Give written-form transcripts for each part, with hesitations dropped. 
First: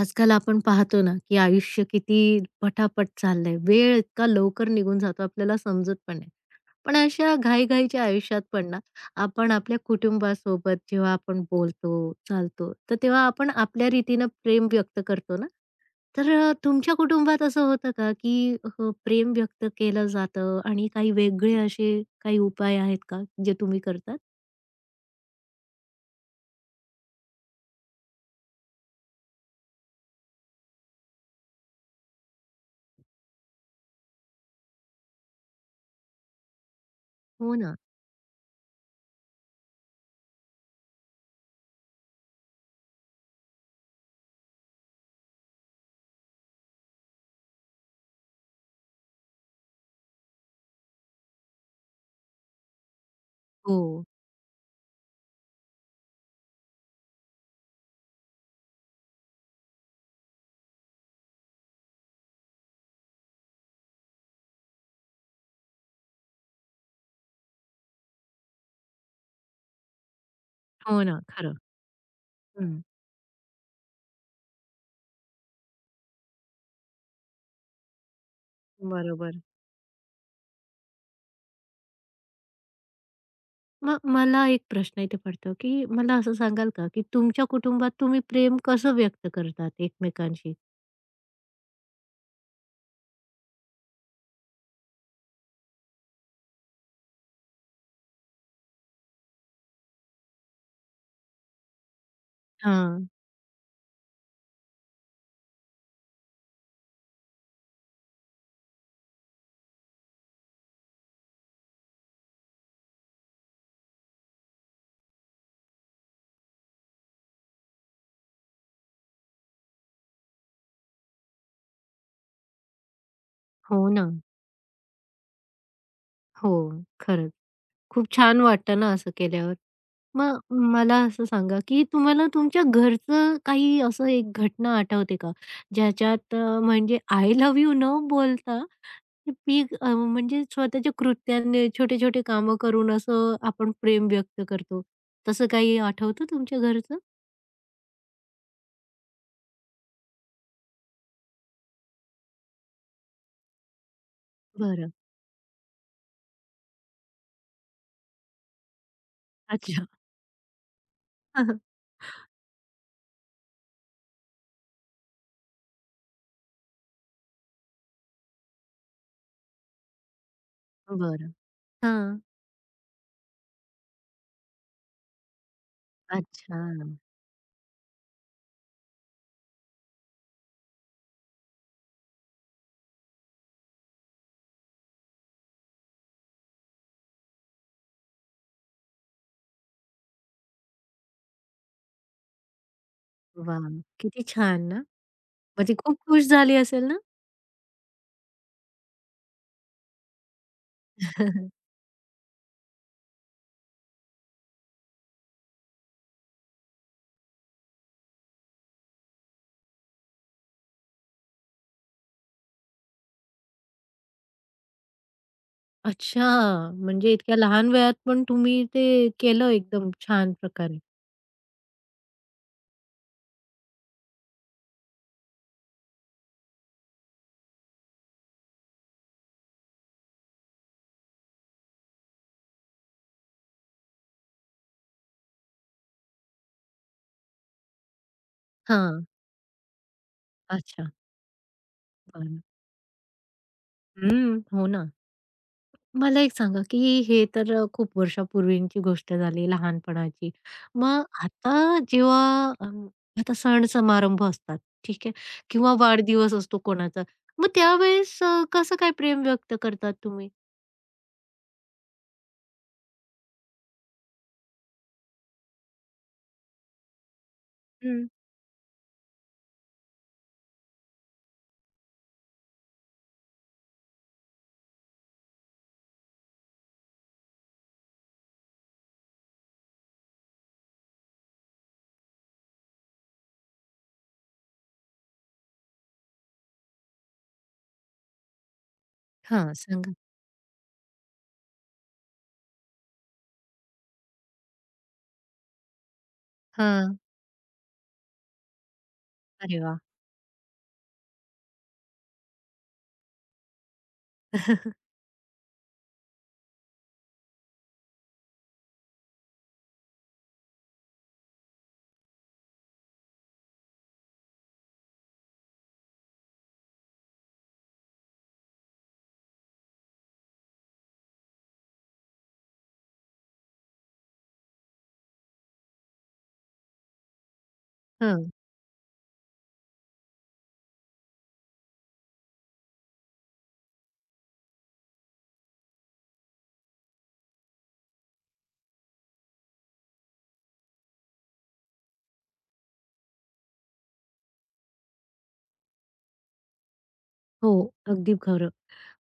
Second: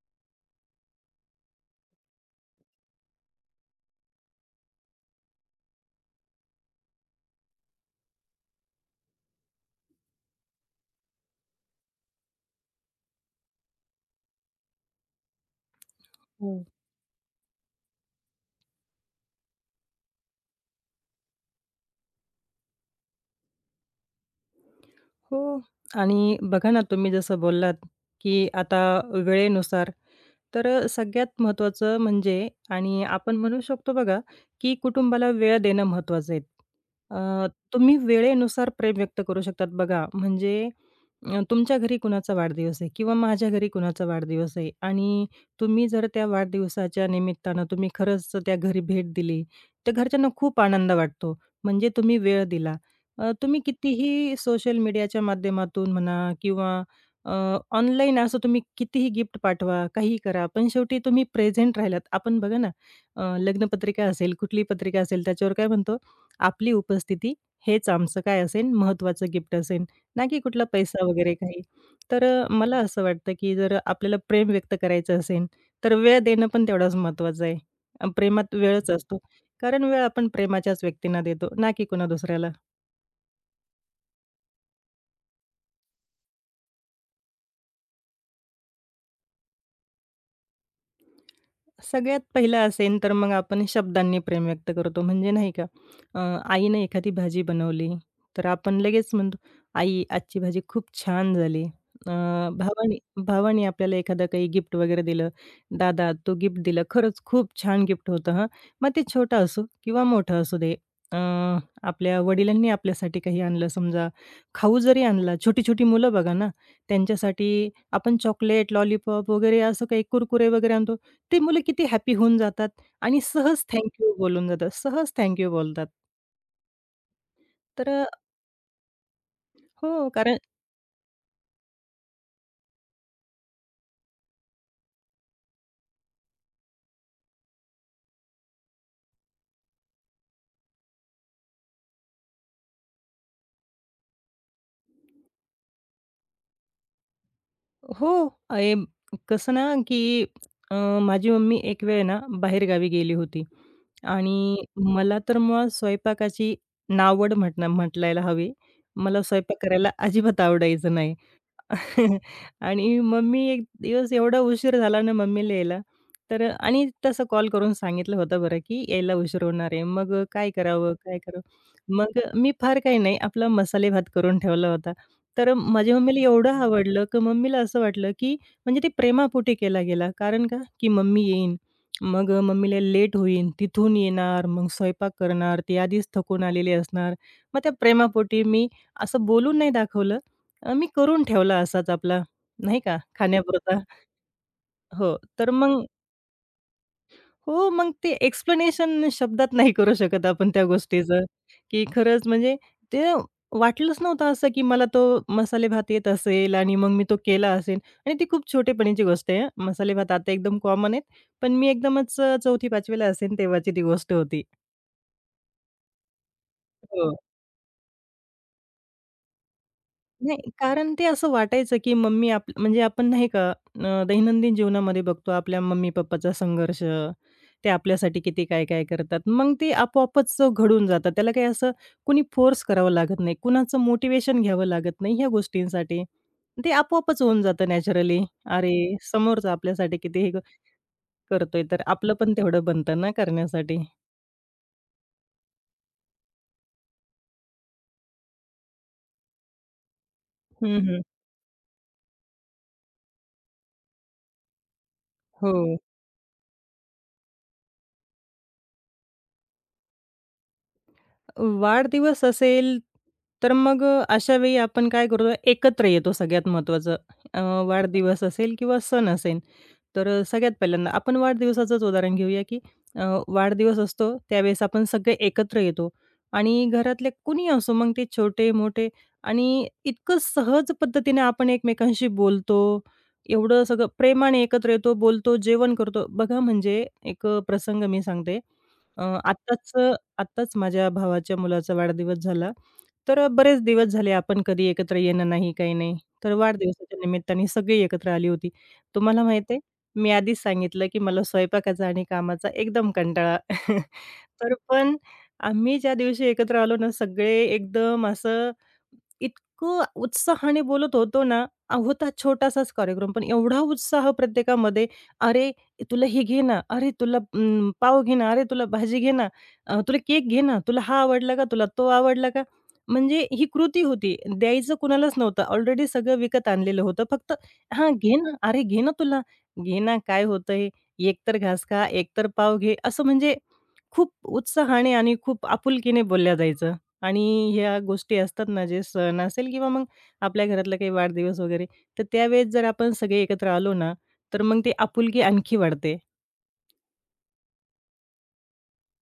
आजकाल आपण पाहतो ना, की आयुष्य किती पटापट चाललंय. वेळ इतका लवकर निघून जातो आपल्याला समजत पण नाही. पण अशा घाई-घाईच्या आयुष्यात पण ना, आपण आपल्या कुटुंबासोबत जेव्हा आपण बोलतो, चालतो, तर तेव्हा आपण आपल्या रीतीनं प्रेम व्यक्त करतो ना. तर हो, तुमच्या कुटुंबात असं होतं का, की प्रेम व्यक्त केलं जातं आणि काही वेगळे असे काही उपाय आहेत का, जे तुम्ही करतात? हो. आणि बघा ना, तुम्ही जसं बोललात, की आता वेळेनुसार तर सगळ्यात महत्त्वाचं म्हणजे आणि आपण म्हणू शकतो बघा, की कुटुंबाला वेळ देणं महत्त्वाचं आहे. अ, हो ना. तुम्ही वेळेनुसार प्रेम व्यक्त करू शकतात बघा. म्हणजे तुमच्या घरी कुणाचा वाढदिवस आहे किंवा माझ्या घरी कुणाचा वाढदिवस आहे आणि तुम्ही जर त्या वाढदिवसाच्या निमित्तानं तुम्ही खरंच त्या घरी भेट दिली, तर घरच्यांना खूप आनंद वाटतो. म्हणजे तुम्ही वेळ दिला. तुम्ही हो. कितीही सोशल मीडियाच्या माध्यमातून म्हणा किंवा ऑनलाईन असं तुम्ही कितीही गिफ्ट पाठवा, काहीही करा, पण शेवटी तुम्ही प्रेझेंट राहिलात. आपण बघा ना, लग्नपत्रिका असेल, कुठली पत्रिका असेल, त्याच्यावर काय म्हणतो, आपली उपस्थिती हेच आमचं काय असेल महत्त्वाचं गिफ्ट असेल, ना की कुठला हो पैसा ना. वगैरे खरं. काही. तर मला हं. असं वाटतं, की जर आपल्याला प्रेम व्यक्त करायचं असेल, तर वेळ देणं पण तेवढाच महत्त्वाचं आहे. प्रेमात वेळच असतो. बरोबर. कारण वेळ आपण प्रेमाच्याच व्यक्तींना देतो, ना की कुणा दुसऱ्याला. मग मला एक प्रश्न इथे पडतो, की मला असं सांगाल का, की तुमच्या कुटुंबात तुम्ही प्रेम कसं व्यक्त करतात एकमेकांशी? सगळ्यात पहिला असेल तर मग आपण शब्दांनी प्रेम व्यक्त करतो म्हणजे नाही का अ, आईने एखादी भाजी बनवली तर आपण लगेच म्हणतो आई आजची भाजी खूप छान झाली भावाने हां. भावाने आपल्याला एखादं काही गिफ्ट वगैरे दिलं दादा तो गिफ्ट दिलं खरंच खूप छान गिफ्ट होतं हां मग ते छोटा असो किंवा मोठं असू दे अ, आपल्या वडिलांनी आपल्यासाठी काही आणलं समजा खाऊ जरी आणला छोटी छोटी मुलं बघा ना त्यांच्यासाठी आपण चॉकलेट लॉलीपॉप वगैरे असं काही कुरकुरे वगैरे आणतो ते मुलं किती हॅपी होऊन जातात आणि सहज हो थँक ना. यू बोलून जातात. सहज थँक यू बोलतात. हो, खरंच. तर खूप छान वाटतं ना असं केल्यावर. हो, कारण मग मला असं सांगा, की तुम्हाला तुमच्या घरचं काही असं एक घटना आठवते का? ज्याच्यात म्हणजे आय लव्ह यू न बोलता ती म्हणजे स्वतःच्या कृत्यांनी छोटे-छोटे कामं करून असं आपण प्रेम व्यक्त करतो. तसं काही आठवतं तुमच्या घरचं? हो, ए कसं ना, की अ, माझी मम्मी एक वेळ ना बाहेरगावी गेली होती आणि बरं. मला तर मुळात स्वयंपाकाची नावड म्हटणं म्हटलायला हवी. मला स्वयंपाक अच्छा. करायला अजिबात आवडायचं नाही. हां, हां. आणि मम्मी एक दिवस एवढा उशीर झाला ना मम्मीला यायला, तर आणि तसं कॉल करून सांगितलं होतं बरं, की यायला उशीर होणार आहे. मग काय करावं, काय बरं. करावं? मग हां. मी फार काही नाही, आपला मसाले भात करून ठेवला होता. तर माझ्या मम्मीला अच्छा. एवढं आवडलं, की मम्मीला असं वाटलं, की म्हणजे ते प्रेमापोटी केला गेला. कारण का, की मम्मी येईन, मग मम्मीला लेट होईन, तिथून येणार, मग स्वयंपाक करणार, ती आधीच थकून आलेली असणार. मग त्या प्रेमापोटी मी असं बोलून नाही दाखवलं. मी करून ठेवला असाच आपला, नाही का, वाह! खाण्यापुरता. किती छान ना? हो, तर मग ती मग खूप खुश झाली असेल ना? हो, मग ते एक्सप्लेनेशन शब्दात नाही करू शकत आपण त्या गोष्टीचं, की खरंच म्हणजे ते वाटलंच नव्हतं असं, की मला तो मसाले भात येत असेल आणि मग मी तो केला असेल आणि ती खूप छोटेपणीची गोष्ट आहे. हं. मसाले भात आता एकदम कॉमन आहेत. पण मी एकदमच 4थी 5वी ला तेव्हाची ती गोष्ट होती. अच्छा. म्हणजे हो. इतक्या लहान वयात पण तुम्ही ते केलं एकदम छान नाही, प्रकारे. कारण ते असं वाटायचं, की मम्मी आप म्हणजे आपण नाही का दैनंदिन जीवनामध्ये बघतो आपल्या मम्मी-पप्पाचा संघर्ष, ते आपल्यासाठी किती काय-काय करतात. मग ते आपोआपच घडून जातात. त्याला काही असं कुणी फोर्स करावं लागत नाही, कुणाचं मोटिवेशन घ्यावं लागत नाही ह्या गोष्टींसाठी. ते आपोआपच होऊन जातं नॅचरली. अरे, हां. समोरचा आपल्यासाठी किती अच्छा. करतोय, तर आपलं पण बरं. तेवढं बनतं ना करण्यासाठी. हं. हो ना. मला एक सांगा, की हे तर खूप वर्षापूर्वीची गोष्ट झाली लहानपणाची. हं. मग आता जेव्हा आता सण समारंभ असतात, ठीक आहे? हो. किंवा वाढदिवस असतो कोणाचा. मग त्यावेळेस कसं काय प्रेम व्यक्त करतात तुम्ही? वाढदिवस असेल, तर मग अशा वेळी आपण काय करतो, एकत्र येतो सगळ्यात महत्त्वाचं. अ, वाढदिवस असेल किंवा सण असेल. तर सगळ्यात पहिल्यांदा आपण वाढदिवसाचंच उदाहरण घेऊया, की अ, वाढदिवस असतो त्यावेळेस आपण सगळे एकत्र येतो आणि घरातले कुणी असो मग ते छोटे-मोठे आणि इतकं सहज पद्धतीने आपण एकमेकांशी बोलतो. एवढं सगळं प्रेमाने एकत्र येतो, बोलतो, जेवण करतो. बघा म्हणजे एक प्रसंग मी सांगते. हां, आत्ताच सांगा. आत्ताच माझ्या भावाच्या मुलाचा वाढदिवस झाला. तर बरेच दिवस झाले आपण कधी एकत्र येणं नाही, काही नाही. तर हां. वाढदिवसाच्या निमित्ताने सगळी एकत्र आली होती. तुम्हाला माहिती अरे वाह! मी आधीच सांगितलं, की मला स्वयंपाकाचा आणि कामाचा एकदम कंटाळा. तर पण आम्ही ज्या दिवशी एकत्र आलो ना, सगळे एकदम असं इतकं उत्साहाने बोलत होतो ना, होता छोटासाच कार्यक्रम, पण एवढा उत्साह प्रत्येकामध्ये, "अरे, तुला हे घे ना, अरे तुला पाव घे ना, अरे तुला भाजी घे ना, तुला केक घे ना, तुला हा आवडला का, तुला तो आवडला का?" म्हणजे ही कृती होती. द्यायचं कुणालाच नव्हतं. ऑलरेडी सगळं विकत आणलेलं होतं. फक्त "हां, घे ना, हां, अरे घे ना तुला, घे ना, काय होतंय, एक घास खा, एक पाव घे." असं म्हणजे खूप उत्साहाने आणि खूप आपुलकीने बोलल्या जायचं. आणि ह्या गोष्टी असतात ना, जे सण असेल किंवा मग आपल्या घरातला काही वाढदिवस वगैरे, तर त्यावेळेस जर आपण सगळे एकत्र आलो ना, तर मग ती आपुलकी आणखी वाढते. हो, अगदी खरं.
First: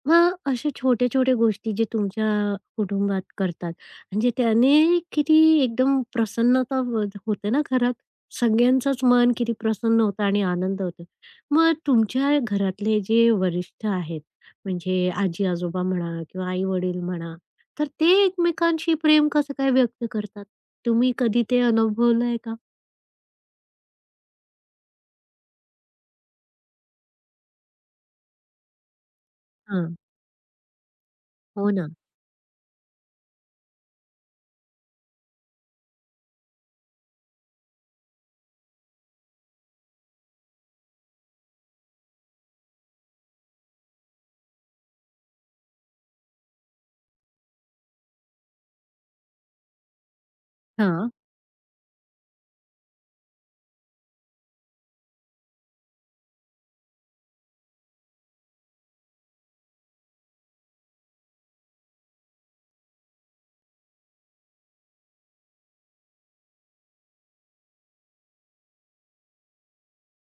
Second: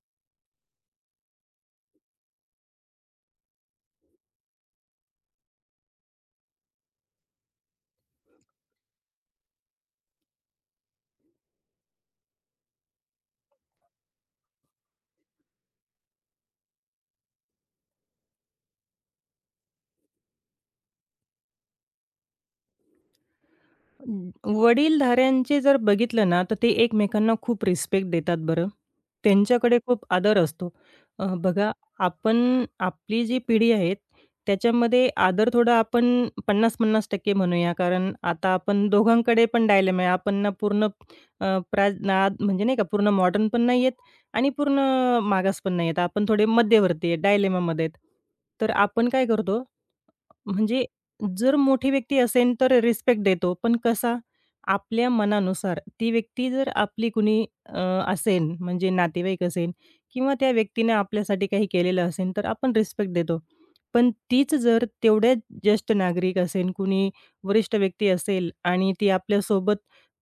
मग अशा छोट्या-छोट्या गोष्टी जे तुमच्या कुटुंबात करतात, म्हणजे त्याने किती एकदम प्रसन्नता व होते ना घरात. सगळ्यांचंच मन किती प्रसन्न होतं आणि आनंद होतो. मग तुमच्या घरातले जे वरिष्ठ आहेत, म्हणजे आजी-आजोबा म्हणा किंवा आई-वडील म्हणा, तर ते एकमेकांशी प्रेम कसं काय व्यक्त करतात? तुम्ही कधी ते अनुभवलंय का? वडीलधाऱ्यांचे जर बघितलं ना, तर ते एकमेकांना खूप रिस्पेक्ट देतात बरं. त्यांच्याकडे हां. खूप आदर असतो. बघा हो ना. आपण आपली जी पिढी आहे त्याच्यामध्ये आदर थोडा आपण 50 टक्के म्हणूया. कारण आता आपण दोघांकडे पण डायलेमा आहे. आपण ना पूर्ण अ, प्रा नाद म्हणजे नाही का पूर्ण मॉडर्न पण नाही आहेत आणि पूर्ण मागास पण नाही आहेत. आपण थोडे मध्यवर्ती आहे, डायलेमामध्ये आहेत. तर आपण काय करतो म्हणजे हां. जर मोठी व्यक्ती असेल तर रिस्पेक्ट देतो. पण कसा? आपल्या मनानुसार. ती व्यक्ती जर आपली कुणी असेल म्हणजे नातेवाईक असेल किंवा त्या व्यक्तीने आपल्यासाठी काही केलेलं असेल तर आपण रिस्पेक्ट देतो. पण तीच जर तेवढ्याच ज्येष्ठ नागरिक असेल, कुणी वरिष्ठ व्यक्ती असेल आणि ती आपल्यासोबत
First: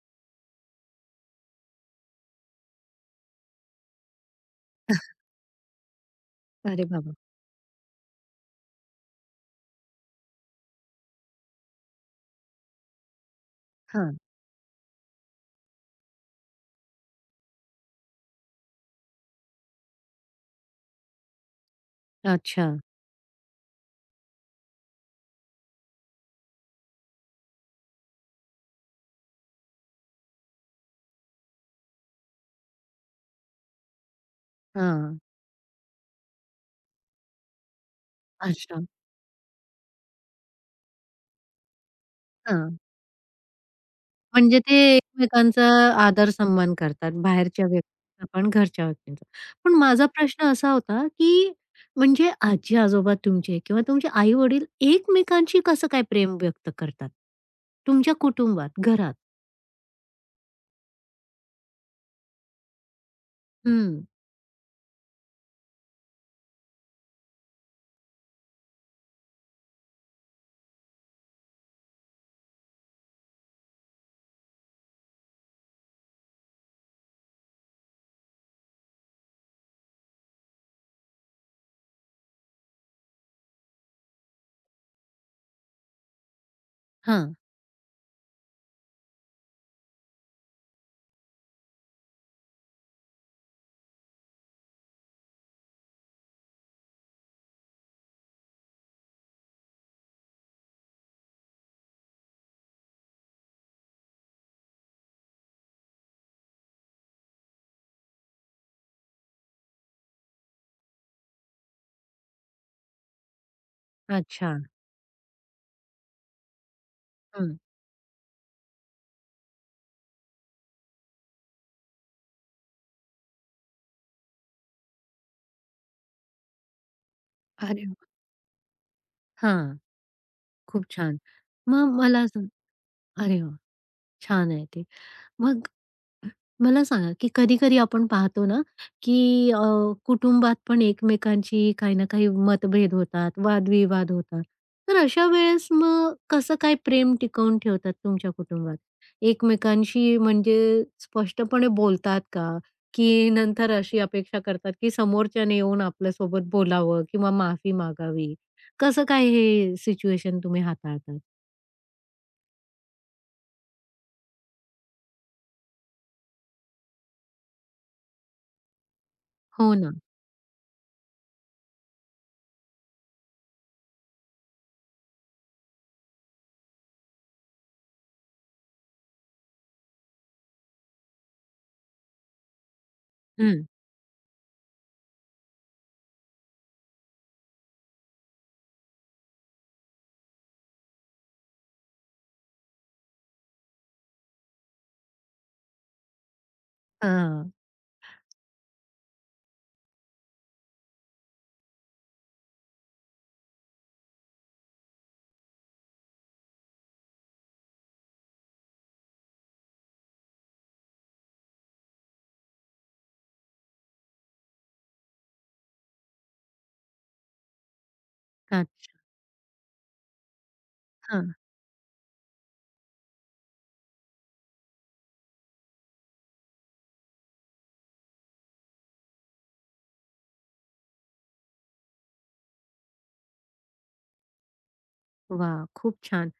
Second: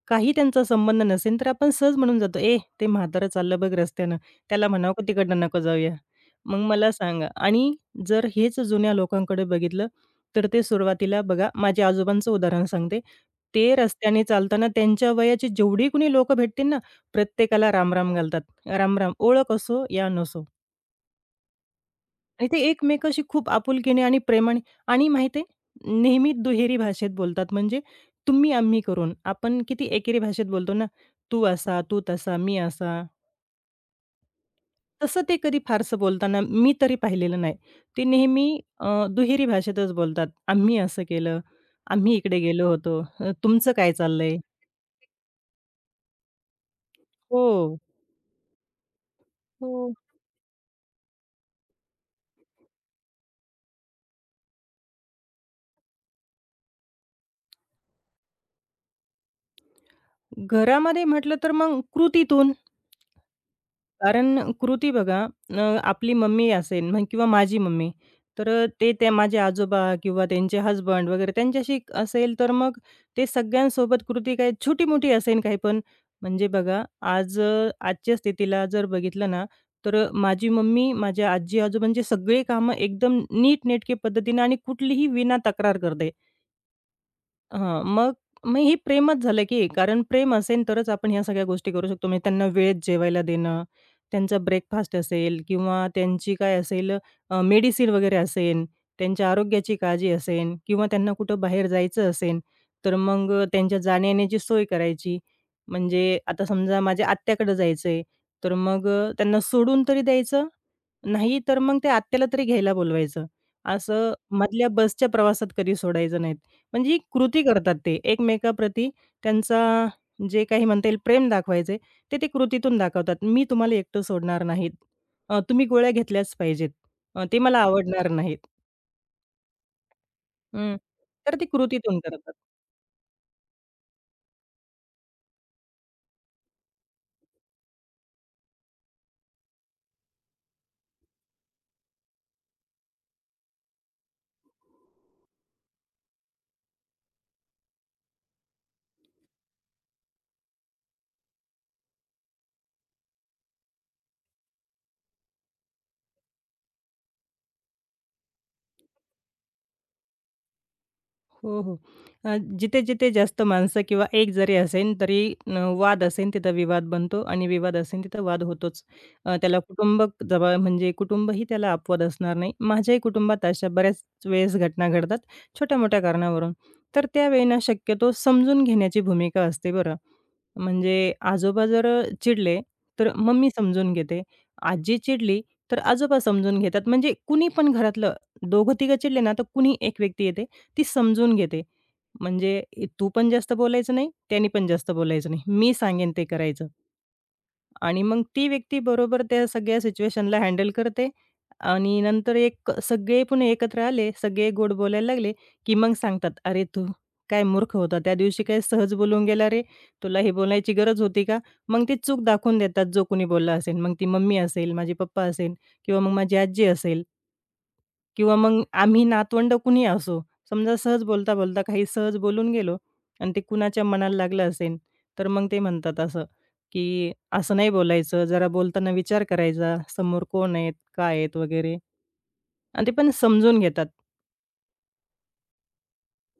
काही त्यांचा संबंध नसेल तर आपण सहज म्हणून जातो, "ए, ते म्हातारं चाललं बघ रस्त्यानं. त्याला म्हणावं का तिकडनं नको जाऊया." मग अरे मला बाबा! सांगा आणि जर हेच जुन्या लोकांकडे बघितलं तर ते सुरुवातीला बघा, माझ्या आजोबांचं उदाहरण सांगते. ते रस्त्याने चालताना त्यांच्या वयाची जेवढी कुणी लोकं भेटतील ना, प्रत्येकाला राम-राम घालतात. राम ओळख असो या नसो. आणि ते अच्छा. एकमेकाशी खूप आपुलकीने आणि प्रेमाने आणि माहिती आहे, नेहमी दुहेरी भाषेत बोलतात. म्हणजे तुम्ही-आम्ही करून. आपण किती एकेरी भाषेत बोलतो ना, तू असा, तू तसा, मी असा. हां. तसं ते कधी फारसं बोलताना मी तरी पाहिलेलं नाही. ते नेहमी अच्छा. दुहेरी भाषेतच बोलतात. आम्ही असं केलं, आम्ही इकडे गेलो हां. होतो, तुमचं काय चाललंय? म्हणजे ते एकमेकांचा आदर सन्मान करतात, बाहेरच्या हो, व्यक्तींचा पण, घरच्या व्यक्तींचा. पण हो. माझा प्रश्न असा होता, की म्हणजे आजी-आजोबा तुमचे किंवा तुमचे आई-वडील एकमेकांशी कसं काय प्रेम व्यक्त करतात? तुमच्या कुटुंबात, घरात? घरामध्ये म्हटलं तर मग कृतीतून. हं. कारण कृती बघा आपली मम्मी असेल म्हण किंवा माझी मम्मी, तर ते त्या माझे आजोबा किंवा त्यांचे हसबंड वगैरे त्यांच्याशी असेल, तर मग ते सगळ्यांसोबत कृती काही छोटी-मोठी असेल काही पण. म्हणजे बघा आज आजच्या स्थितीला जर बघितलं ना, तर माझी मम्मी माझ्या आजी-आजोबांची सगळी कामं एकदम नीटनेटके पद्धतीने आणि कुठलीही विना तक्रार करते. हां. हां, मग मग हे प्रेमच झालं की कारण प्रेम असेल तरच आपण ह्या सगळ्या गोष्टी करू शकतो. म्हणजे त्यांना वेळेत जेवायला देणं, त्यांचा ब्रेकफास्ट असेल किंवा त्यांची काय असेल मेडिसिन वगैरे असेल, त्यांच्या आरोग्याची काळजी असेल किंवा त्यांना कुठं बाहेर जायचं असेल, तर मग त्यांच्या जाण्यायेण्याची सोय करायची. म्हणजे आता समजा माझ्या आत्याकडे जायचं आहे, तर मग त्यांना सोडून तरी द्यायचं, नाही तर मग त्या आत्याला तरी घ्यायला बोलवायचं. असं अच्छा. मधल्या बसच्या प्रवासात कधी सोडायचं नाही. म्हणजे ही कृती हं. करतात ते एकमेकाप्रती त्यांचा जे काही म्हणता येईल प्रेम दाखवायचे ते ते कृतीतून दाखवतात. "मी तुम्हाला एकटं सोडणार नाहीत. तुम्ही गोळ्या घेतल्याच पाहिजेत. ते मला अरे आवडणार वाह! नाहीत." हां. हं. खूप छान. तर ते मग कृतीतून मला करतात. असं अरे वाह! छान आहे ते. मग मला सांगा, की कधी-कधी आपण पाहतो ना, की कुटुंबात पण एकमेकांची काही ना काही मतभेद होतात, वादविवाद होतात. तर अशा वेळेस मग कसं काय प्रेम टिकवून ठेवतात तुमच्या कुटुंबात? एकमेकांशी म्हणजे स्पष्टपणे बोलतात का? की नंतर अशी अपेक्षा करतात, की समोरच्याने येऊन आपल्यासोबत बोलावं किंवा माफी मागावी? कसं काय हे सिच्युएशन तुम्ही हाताळतात? हो, हो. जिथे-जिथे जास्त माणसं किंवा एक जरी असेन, तरी न वाद असेन तिथं विवाद बनतो आणि विवाद असेन तिथं वाद होतोच. त्याला हो ना. कुटुंब जवळ म्हणजे कुटुंबही त्याला अपवाद असणार नाही. माझ्याही कुटुंबात अशा बऱ्याच वेळेस घटना घडतात, छोट्या-मोठ्या कारणावरून. तर त्यावेळी ना शक्यतो समजून घेण्याची भूमिका असते बरं. म्हणजे आजोबा जर चिडले, तर मम्मी हं. समजून घेते. आजी चिडली, तर आजोबा समजून घेतात. म्हणजे कुणी पण घरातलं दोघं-तिघं चिडले ना, तर कुणी एक व्यक्ती येते. ती समजून घेते. म्हणजे ए तू पण जास्त बोलायचं नाही, त्यानी पण जास्त बोलायचं नाही. मी सांगेन ते करायचं हां. आणि मग ती व्यक्ती बरोबर त्या सगळ्या सिच्युएशनला हँडल करते आणि नंतर एक सगळे पुन्हा एकत्र आले, सगळे गोड बोलायला लागले, की मग सांगतात, "अरे तू काय मूर्ख होता, त्या दिवशी काय सहज बोलून गेला रे, तुला हे बोलायची गरज होती का?" मग ती चूक दाखवून देतात जो कोणी बोलला असेल. मग ती मम्मी असेल, माझे पप्पा असेल किंवा मग माझी आजी असेल. किंवा मग अच्छा. आम्ही नातवंड कुणी असो, समजा सहज बोलता-बोलता काही सहज बोलून गेलो आणि ते कुणाच्या मनाला लागलं असेल, तर मग ते म्हणतात असं, की "असं नाही बोलायचं, जरा बोलताना विचार करायचा, समोर कोण आहेत, काय आहेत?" वगैरे आणि ते पण समजून घेतात. वा, खूप छान.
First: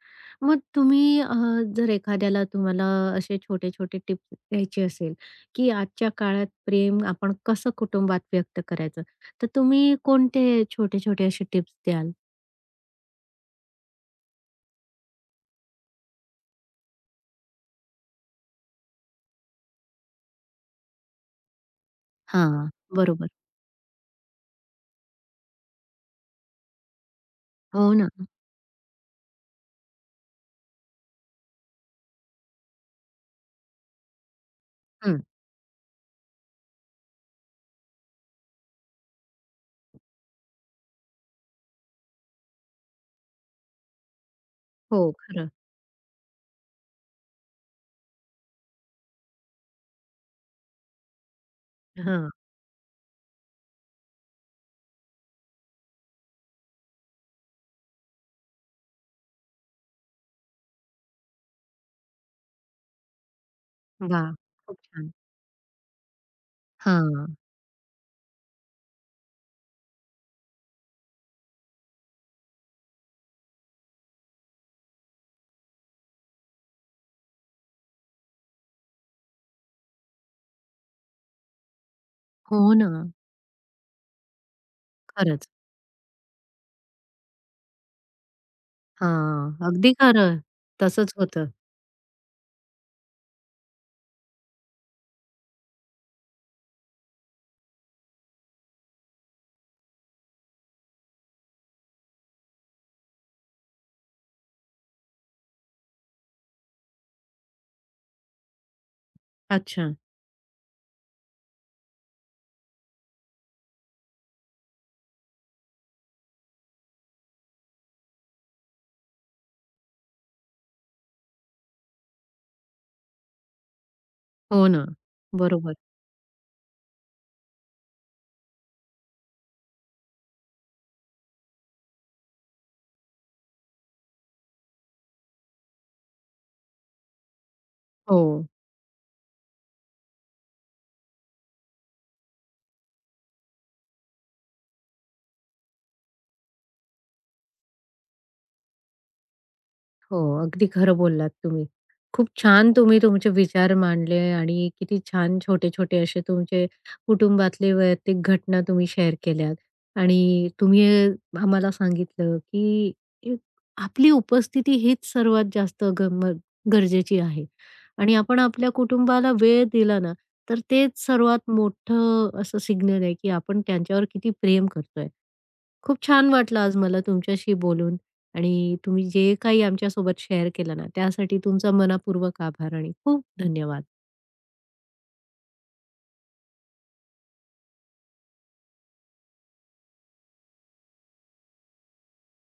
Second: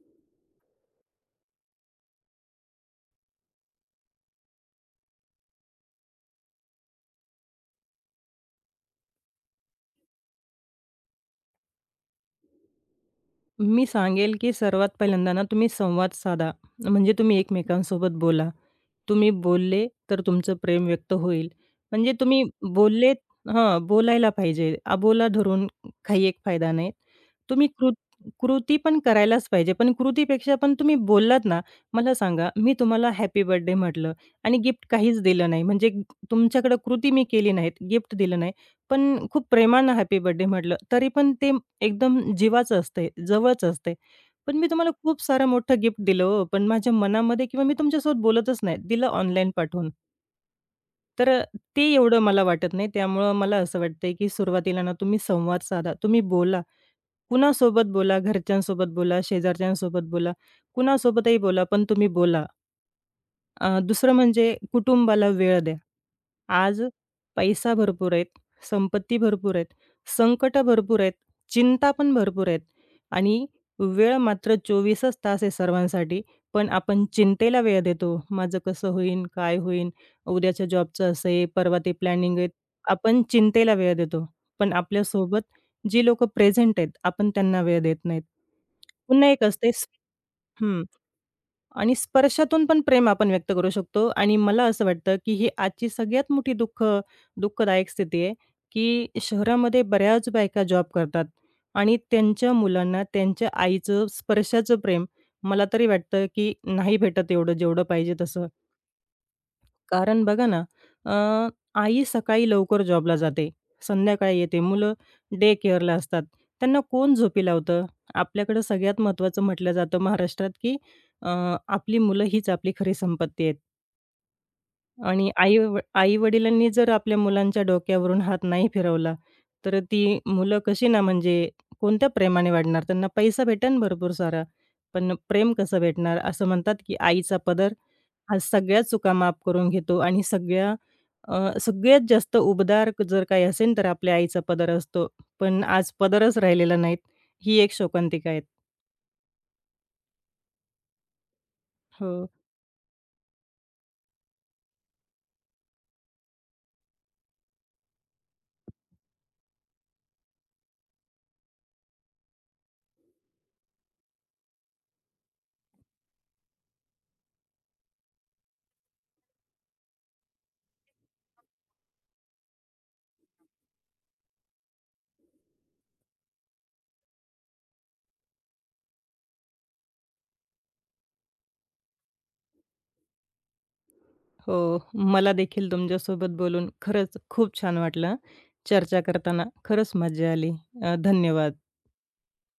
मग तुम्ही जर एखाद्याला तुम्हाला असे छोटे-छोटे टिप्स द्यायचे असेल, की आजच्या काळात प्रेम आपण कसं कुटुंबात व्यक्त करायचं, तर तुम्ही कोणते छोटे-छोटे असे टिप्स द्याल? मी सांगेल, की सर्वात पहिल्यांदा ना तुम्ही संवाद साधा, म्हणजे तुम्ही एकमेकांसोबत बोला. तुम्ही बोलले, तर तुमचं प्रेम व्यक्त होईल. म्हणजे तुम्ही हां. बोलले, बरोबर. हां, बोलायला पाहिजे. अबोला धरून काही एक फायदा नाही. तुम्ही हो कृत ना. कृती पण करायलाच पाहिजे. पण कृतीपेक्षा पण तुम्ही बोललात ना, मला सांगा, मी तुम्हाला हॅपी बर्थडे म्हटलं आणि गिफ्ट हं. काहीच दिलं नाही. म्हणजे तुमच्याकडं कृती मी केली नाहीत, गिफ्ट दिलं नाही. पण खूप प्रेमानं हॅपी बर्थडे म्हटलं, तरी पण ते एकदम जीवाचं असतंय, जवळचं असतंय. पण मी तुम्हाला हो, खूप सारं खरं. मोठं गिफ्ट दिलं हो, पण माझ्या मनामध्ये किंवा मी तुमच्यासोबत बोलतच नाही. दिलं ऑनलाईन पाठवून. तर ते एवढं हां. मला वाटत नाही. त्यामुळं मला असं वाटतंय, की सुरुवातीला ना तुम्ही संवाद साधा. तुम्ही बोला. कुणासोबत बोला, घरच्यांसोबत बोला, शेजारच्यांसोबत बोला, कुणासोबतही बोला, पण तुम्ही बोला. दुसरं वाह! म्हणजे खूप छान. कुटुंबाला वेळ द्या. आज हां. पैसा भरपूर आहेत, संपत्ती भरपूर आहेत, संकटं भरपूर आहेत, चिंता पण भरपूर आहेत आणि वेळ मात्र 24च तास आहे सर्वांसाठी. पण आपण चिंतेला वेळ देतो. माझं कसं होईन? काय होईन? उद्याच्या जॉबचं असं आहे, परवा ते प्लॅनिंग आहेत. हो ना. आपण चिंतेला वेळ देतो. पण आपल्यासोबत खरंच. जी लोकं प्रेझेंट आहेत, आपण त्यांना वेळ देत नाहीत. पुन्हा एक हां. असते अगदी खरं. तसंच होतं. आणि स्पर्शातून पण प्रेम आपण व्यक्त करू शकतो आणि मला असं वाटतं, की ही आजची सगळ्यात मोठी दुःखदायक स्थिती आहे, की शहरामध्ये बऱ्याच बायका जॉब करतात आणि त्यांच्या मुलांना त्यांच्या आईचं स्पर्शाचं प्रेम मला तरी वाटतं, की नाही भेटत एवढं जेवढं पाहिजे तसं. अच्छा. कारण बघा ना, अ, आई सकाळी लवकर जॉबला जाते, संध्याकाळी येते, मुलं डे केअरला असतात. त्यांना कोण झोपी लावतं? आपल्याकडं सगळ्यात महत्त्वाचं म्हटलं जातं महाराष्ट्रात, की अ, आपली मुलं हीच आपली खरी संपत्ती आहेत हो ना. आणि आई बरोबर. व आई-वडिलांनी जर आपल्या मुलांच्या डोक्यावरून हात नाही फिरवला, तर ती मुलं कशी ना म्हणजे कोणत्या प्रेमाने वाढणार? त्यांना पैसा भेटेन भरपूर सारा, पण प्रेम कसं भेटणार? असं म्हणतात, की आईचा पदर हो. आज सगळ्या चुका माफ करून घेतो आणि सगळ्या अ, सगळ्यात जास्त उबदार क- जर काही असेल तर आपल्या आईचा पदर असतो. पण आज पदरच राहिलेला नाहीत. ही एक शोकांतिका आहे. हो, अगदी खरं बोललात तुम्ही. हो, खूप छान तुम्ही तुमचे विचार मांडले आणि किती छान छोटे-छोटे असे तुमचे कुटुंबातले वैयक्तिक घटना तुम्ही शेअर केल्यात आणि तुम्ही आम्हाला सांगितलं, की एक आपली उपस्थिती हीच सर्वात जास्त गम गरजेची आहे आणि आपण आपल्या कुटुंबाला वेळ दिला ना, तर तेच सर्वात मोठं असं सिग्नल आहे, की आपण त्यांच्यावर किती प्रेम करतोय. खूप छान वाटलं आज मला तुमच्याशी बोलून आणि तुम्ही जे काही आमच्यासोबत शेअर केलं ना त्यासाठी तुमचा मनापूर्वक आभार आणि खूप धन्यवाद. हो. मला देखील तुमच्यासोबत बोलून खरंच खूप छान वाटलं. चर्चा करताना खरंच मज्जा आली. धन्यवाद.